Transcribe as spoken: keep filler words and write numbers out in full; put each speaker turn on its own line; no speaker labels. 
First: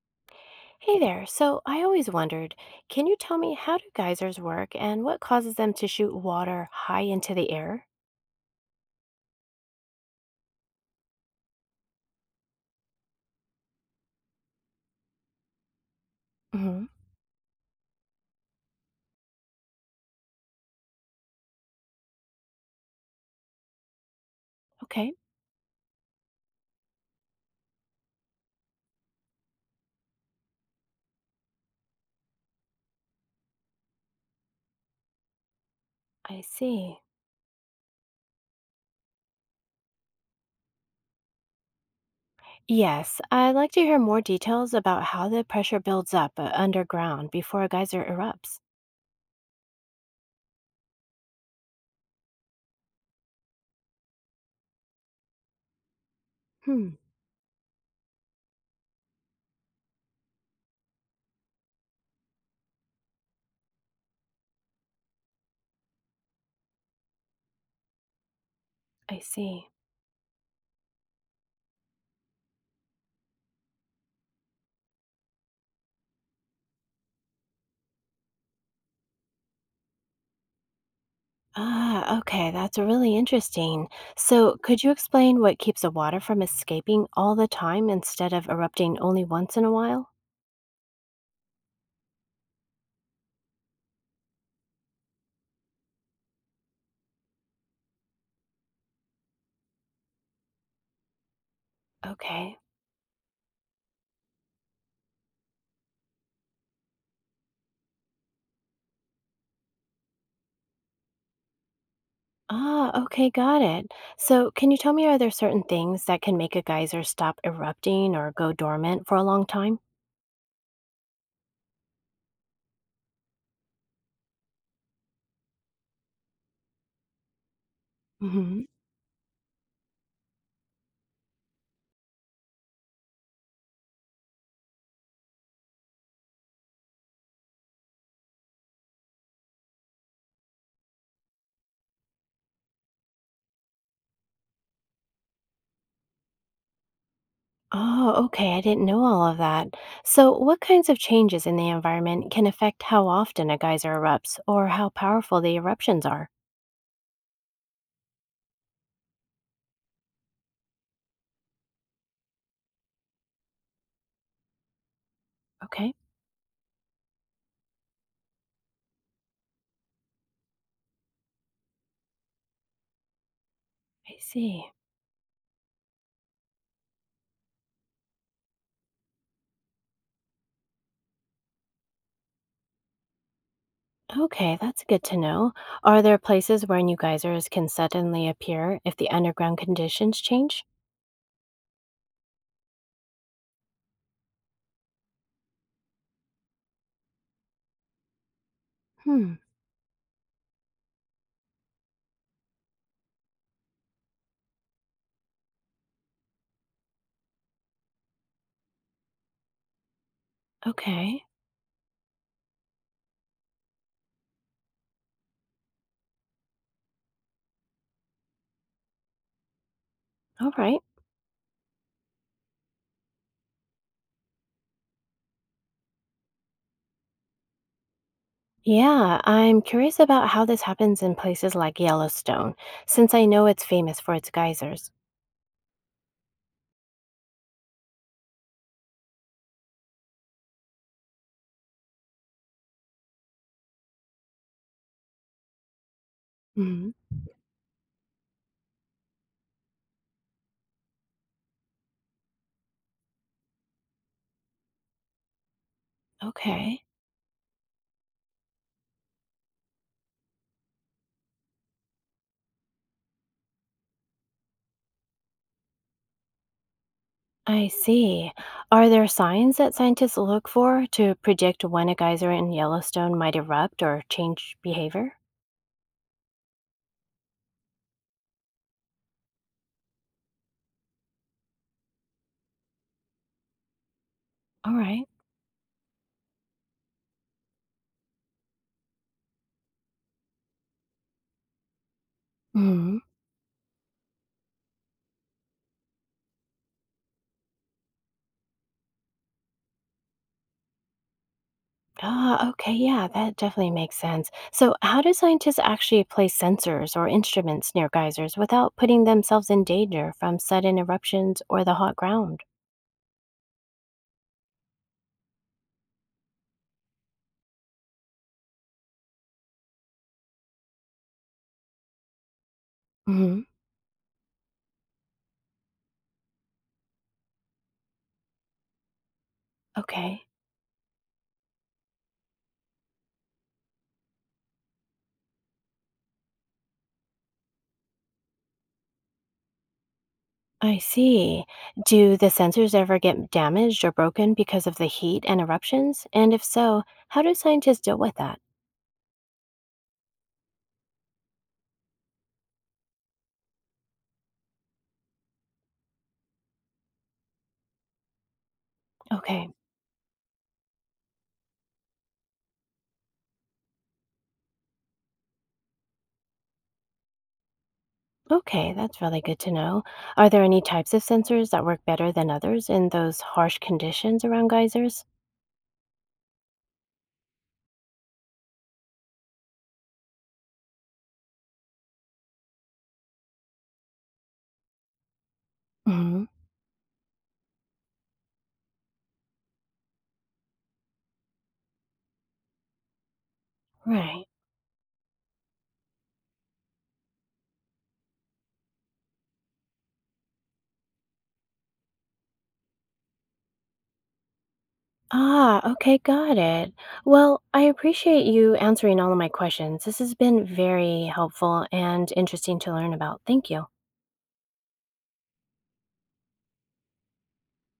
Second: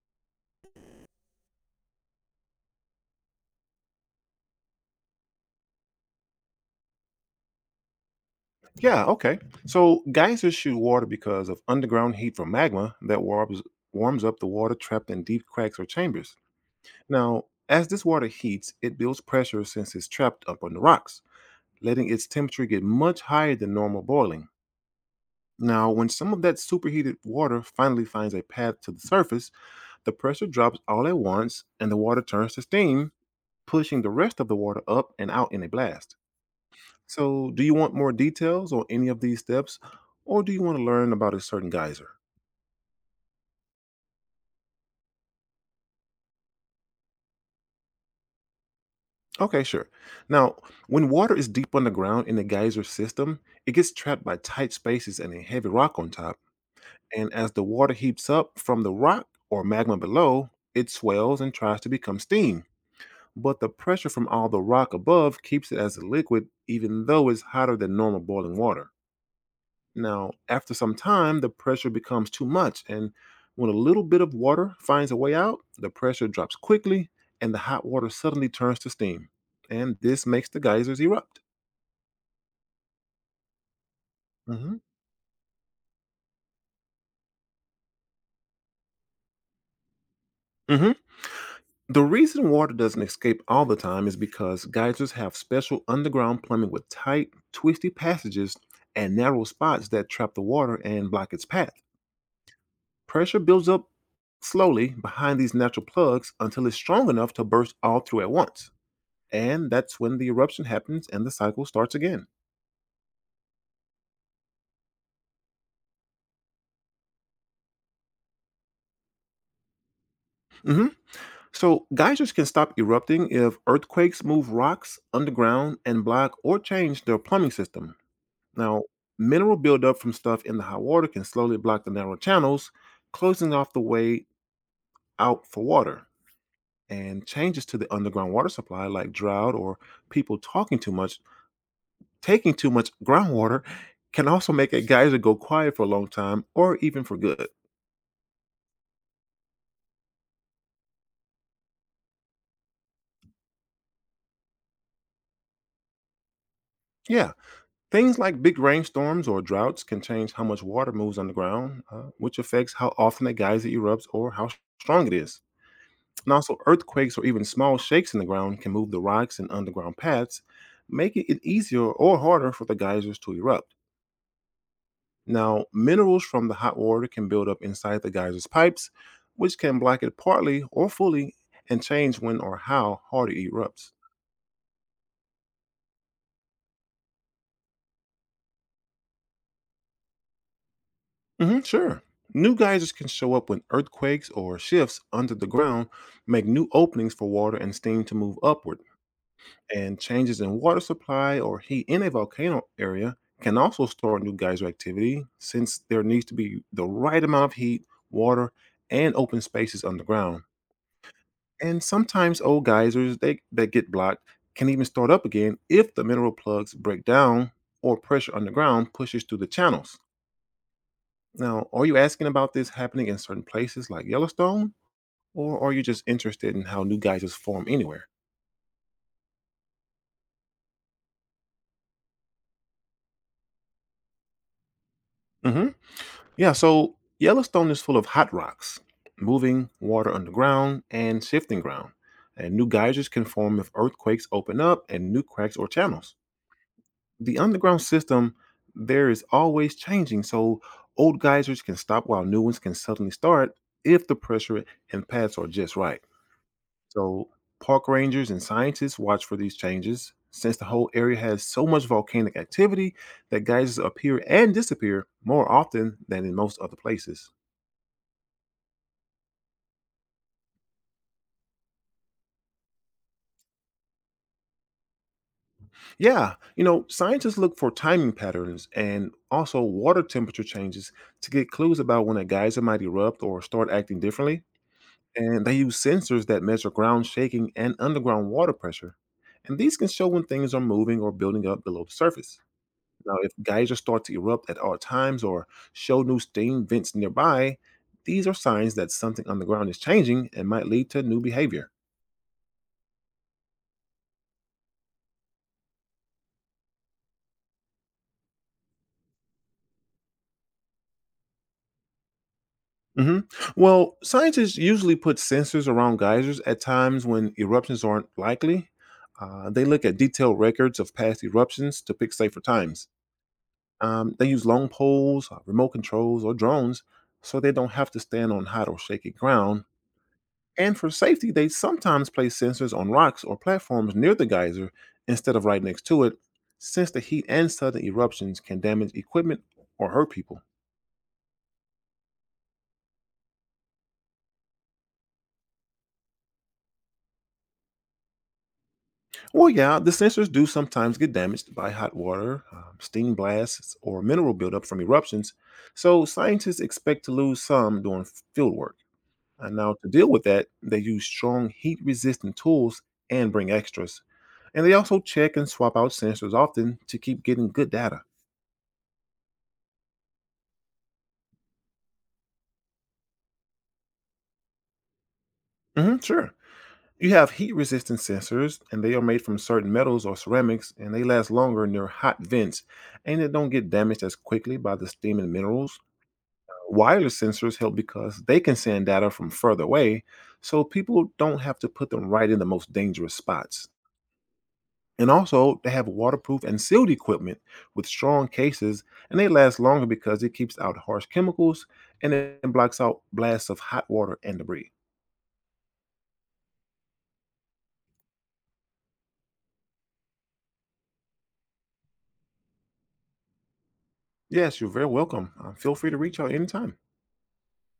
Hey there. So I always wondered, can you tell me how do geysers work and what causes them to shoot water high into the air?
Yeah, okay. So geysers shoot water because of underground heat from magma that warms, warms up the water trapped in deep cracks or chambers.
hmm
Now, as this water heats, it builds pressure since it's trapped up on the rocks, letting its temperature get much higher than normal boiling.
Okay,
Now, when some of that superheated water finally finds a path to the surface, the pressure drops all at once and the water turns to steam, pushing the rest of the water up and out in a blast.
I see.
So, do you want more details on any of these steps, or do you want to learn about a certain geyser?
Yes, I'd like to hear more details about how the pressure builds up uh, underground before a geyser erupts.
Okay, sure. Now, when water is deep underground in the geyser system, it gets trapped by tight spaces and a heavy rock on top.
Hmm,
And as the water heaps up from the rock or magma below, it swells and tries to become steam. But the pressure from all the rock above keeps it as a liquid, even though it's hotter than normal boiling water.
I see.
Now, after some time, the pressure becomes too much, and when a little bit of water finds a way out, the pressure drops quickly and the hot water suddenly turns to steam. And this makes the geysers erupt.
Ah, okay, that's really interesting. So,
Hmm.
could you explain what keeps the water from escaping all the time instead of erupting only once in a while?
Hmm. The reason water doesn't escape all the time is because geysers have special underground plumbing with tight, twisty passages and narrow spots that trap the water and block its path.
Okay.
Pressure builds up slowly behind these natural plugs until it's strong enough to burst all through at once, and that's when the eruption happens and the cycle starts again.
Ah, okay, got it. So, can you tell me, are there certain things that can make a geyser stop erupting or go dormant for a long time?
Mhm. So, geysers can stop erupting if earthquakes move rocks underground and block or change their plumbing system.
hmm
Now, mineral buildup from stuff in the hot water can slowly block the narrow channels, closing off the way out for water. And changes to the underground water supply, like drought or people talking too much, taking too much groundwater, can also make a geyser go quiet for a long time or even for good.
Oh, okay, I didn't know all of that. So, what kinds of changes in the environment can affect how often a geyser erupts or how powerful the eruptions are?
Yeah. Things like big rainstorms or droughts can change how much water moves underground, uh, which affects how often a geyser erupts or how strong it is.
Okay,
And also, earthquakes or even small shakes in the ground can move the rocks and underground paths, making it easier or harder for the geysers to erupt.
I see.
Now, minerals from the hot water can build up inside the geyser's pipes, which can block it partly or fully and change when or how hard it erupts.
Okay, that's good to know. Are there places where new geysers can suddenly appear if the underground conditions change?
Hmm, sure. New geysers can show up when earthquakes or shifts under the ground make new openings for water and steam to move upward.
Hmm,
And changes in water supply or heat in a volcano area can also start new geyser activity since there needs to be the right amount of heat, water, and open spaces underground.
okay,
And sometimes old geysers they, that get blocked can even start up again if the mineral plugs break down or pressure underground pushes through the channels.
all right.
Now, are you asking about this happening in certain places like Yellowstone, or are you just interested in how new geysers form anywhere?
Yeah, I'm curious about how this happens in places like Yellowstone, since I know it's famous for its geysers.
Hmm. Yeah, so Yellowstone is full of hot rocks, moving water underground and shifting ground, and new geysers can form if earthquakes open up and new cracks or channels.
Mhm.
The underground system there is always changing, so old geysers can stop while new ones can suddenly start if the pressure and paths are just right.
Okay,
So, park rangers and scientists watch for these changes since the whole area has so much volcanic activity that geysers appear and disappear more often than in most other places.
I see. Are there signs that scientists look for to predict when a geyser in Yellowstone might erupt or change behavior?
Yeah, you know, scientists look for timing patterns and also water temperature changes to get clues about when a geyser might erupt or start acting differently.
All right.
And they use sensors that measure ground shaking and underground water pressure. And these can show when things are moving or building up below the surface.
Mhm.
Now, if geysers start to erupt at odd times or show new steam vents nearby, these are signs that something on the ground is changing and might lead to new behavior.
Ah, okay, yeah, that definitely makes sense. So, how do scientists actually place sensors or instruments near geysers without putting themselves in danger from sudden eruptions or the hot ground?
Hmm. Well, scientists usually put sensors around geysers at times when eruptions aren't likely. Uh, they look at detailed records of past eruptions to pick safer times.
Mhm.
Um, they use long poles, uh, remote controls, or drones so they don't have to stand on hot or shaky ground.
Okay.
And for safety, they sometimes place sensors on rocks or platforms near the geyser instead of right next to it, since the heat and sudden eruptions can damage equipment or hurt people.
I see. Do the sensors ever get damaged or broken because of the heat and eruptions? And if so, how do scientists deal with that?
Well, yeah, the sensors do sometimes get damaged by hot water, um, steam blasts, or mineral buildup from eruptions, so scientists expect to lose some during field work.
Okay,
And now, to deal with that, they use strong heat resistant tools and bring extras. And they also check and swap out sensors often to keep getting good data.
okay, that's really good to know. Are there any types of sensors that work better than others in those harsh conditions around geysers?
Hmm, sure. You have heat resistant sensors, and they are made from certain metals or ceramics, and they last longer near hot vents, and they don't get damaged as quickly by the steam and minerals.
hmm
Wireless sensors help because they can send data from further away, so people don't have to put them right in the most dangerous spots.
Right.
And also, they have waterproof and sealed equipment with strong cases, and they last longer because it keeps out harsh chemicals and it blocks out blasts of hot water and debris.
Ah, okay, got it. Well, I appreciate you answering all of my questions. This has been very helpful and interesting to learn about. Thank you.
Yes, you're very welcome. Uh, feel free to reach out anytime.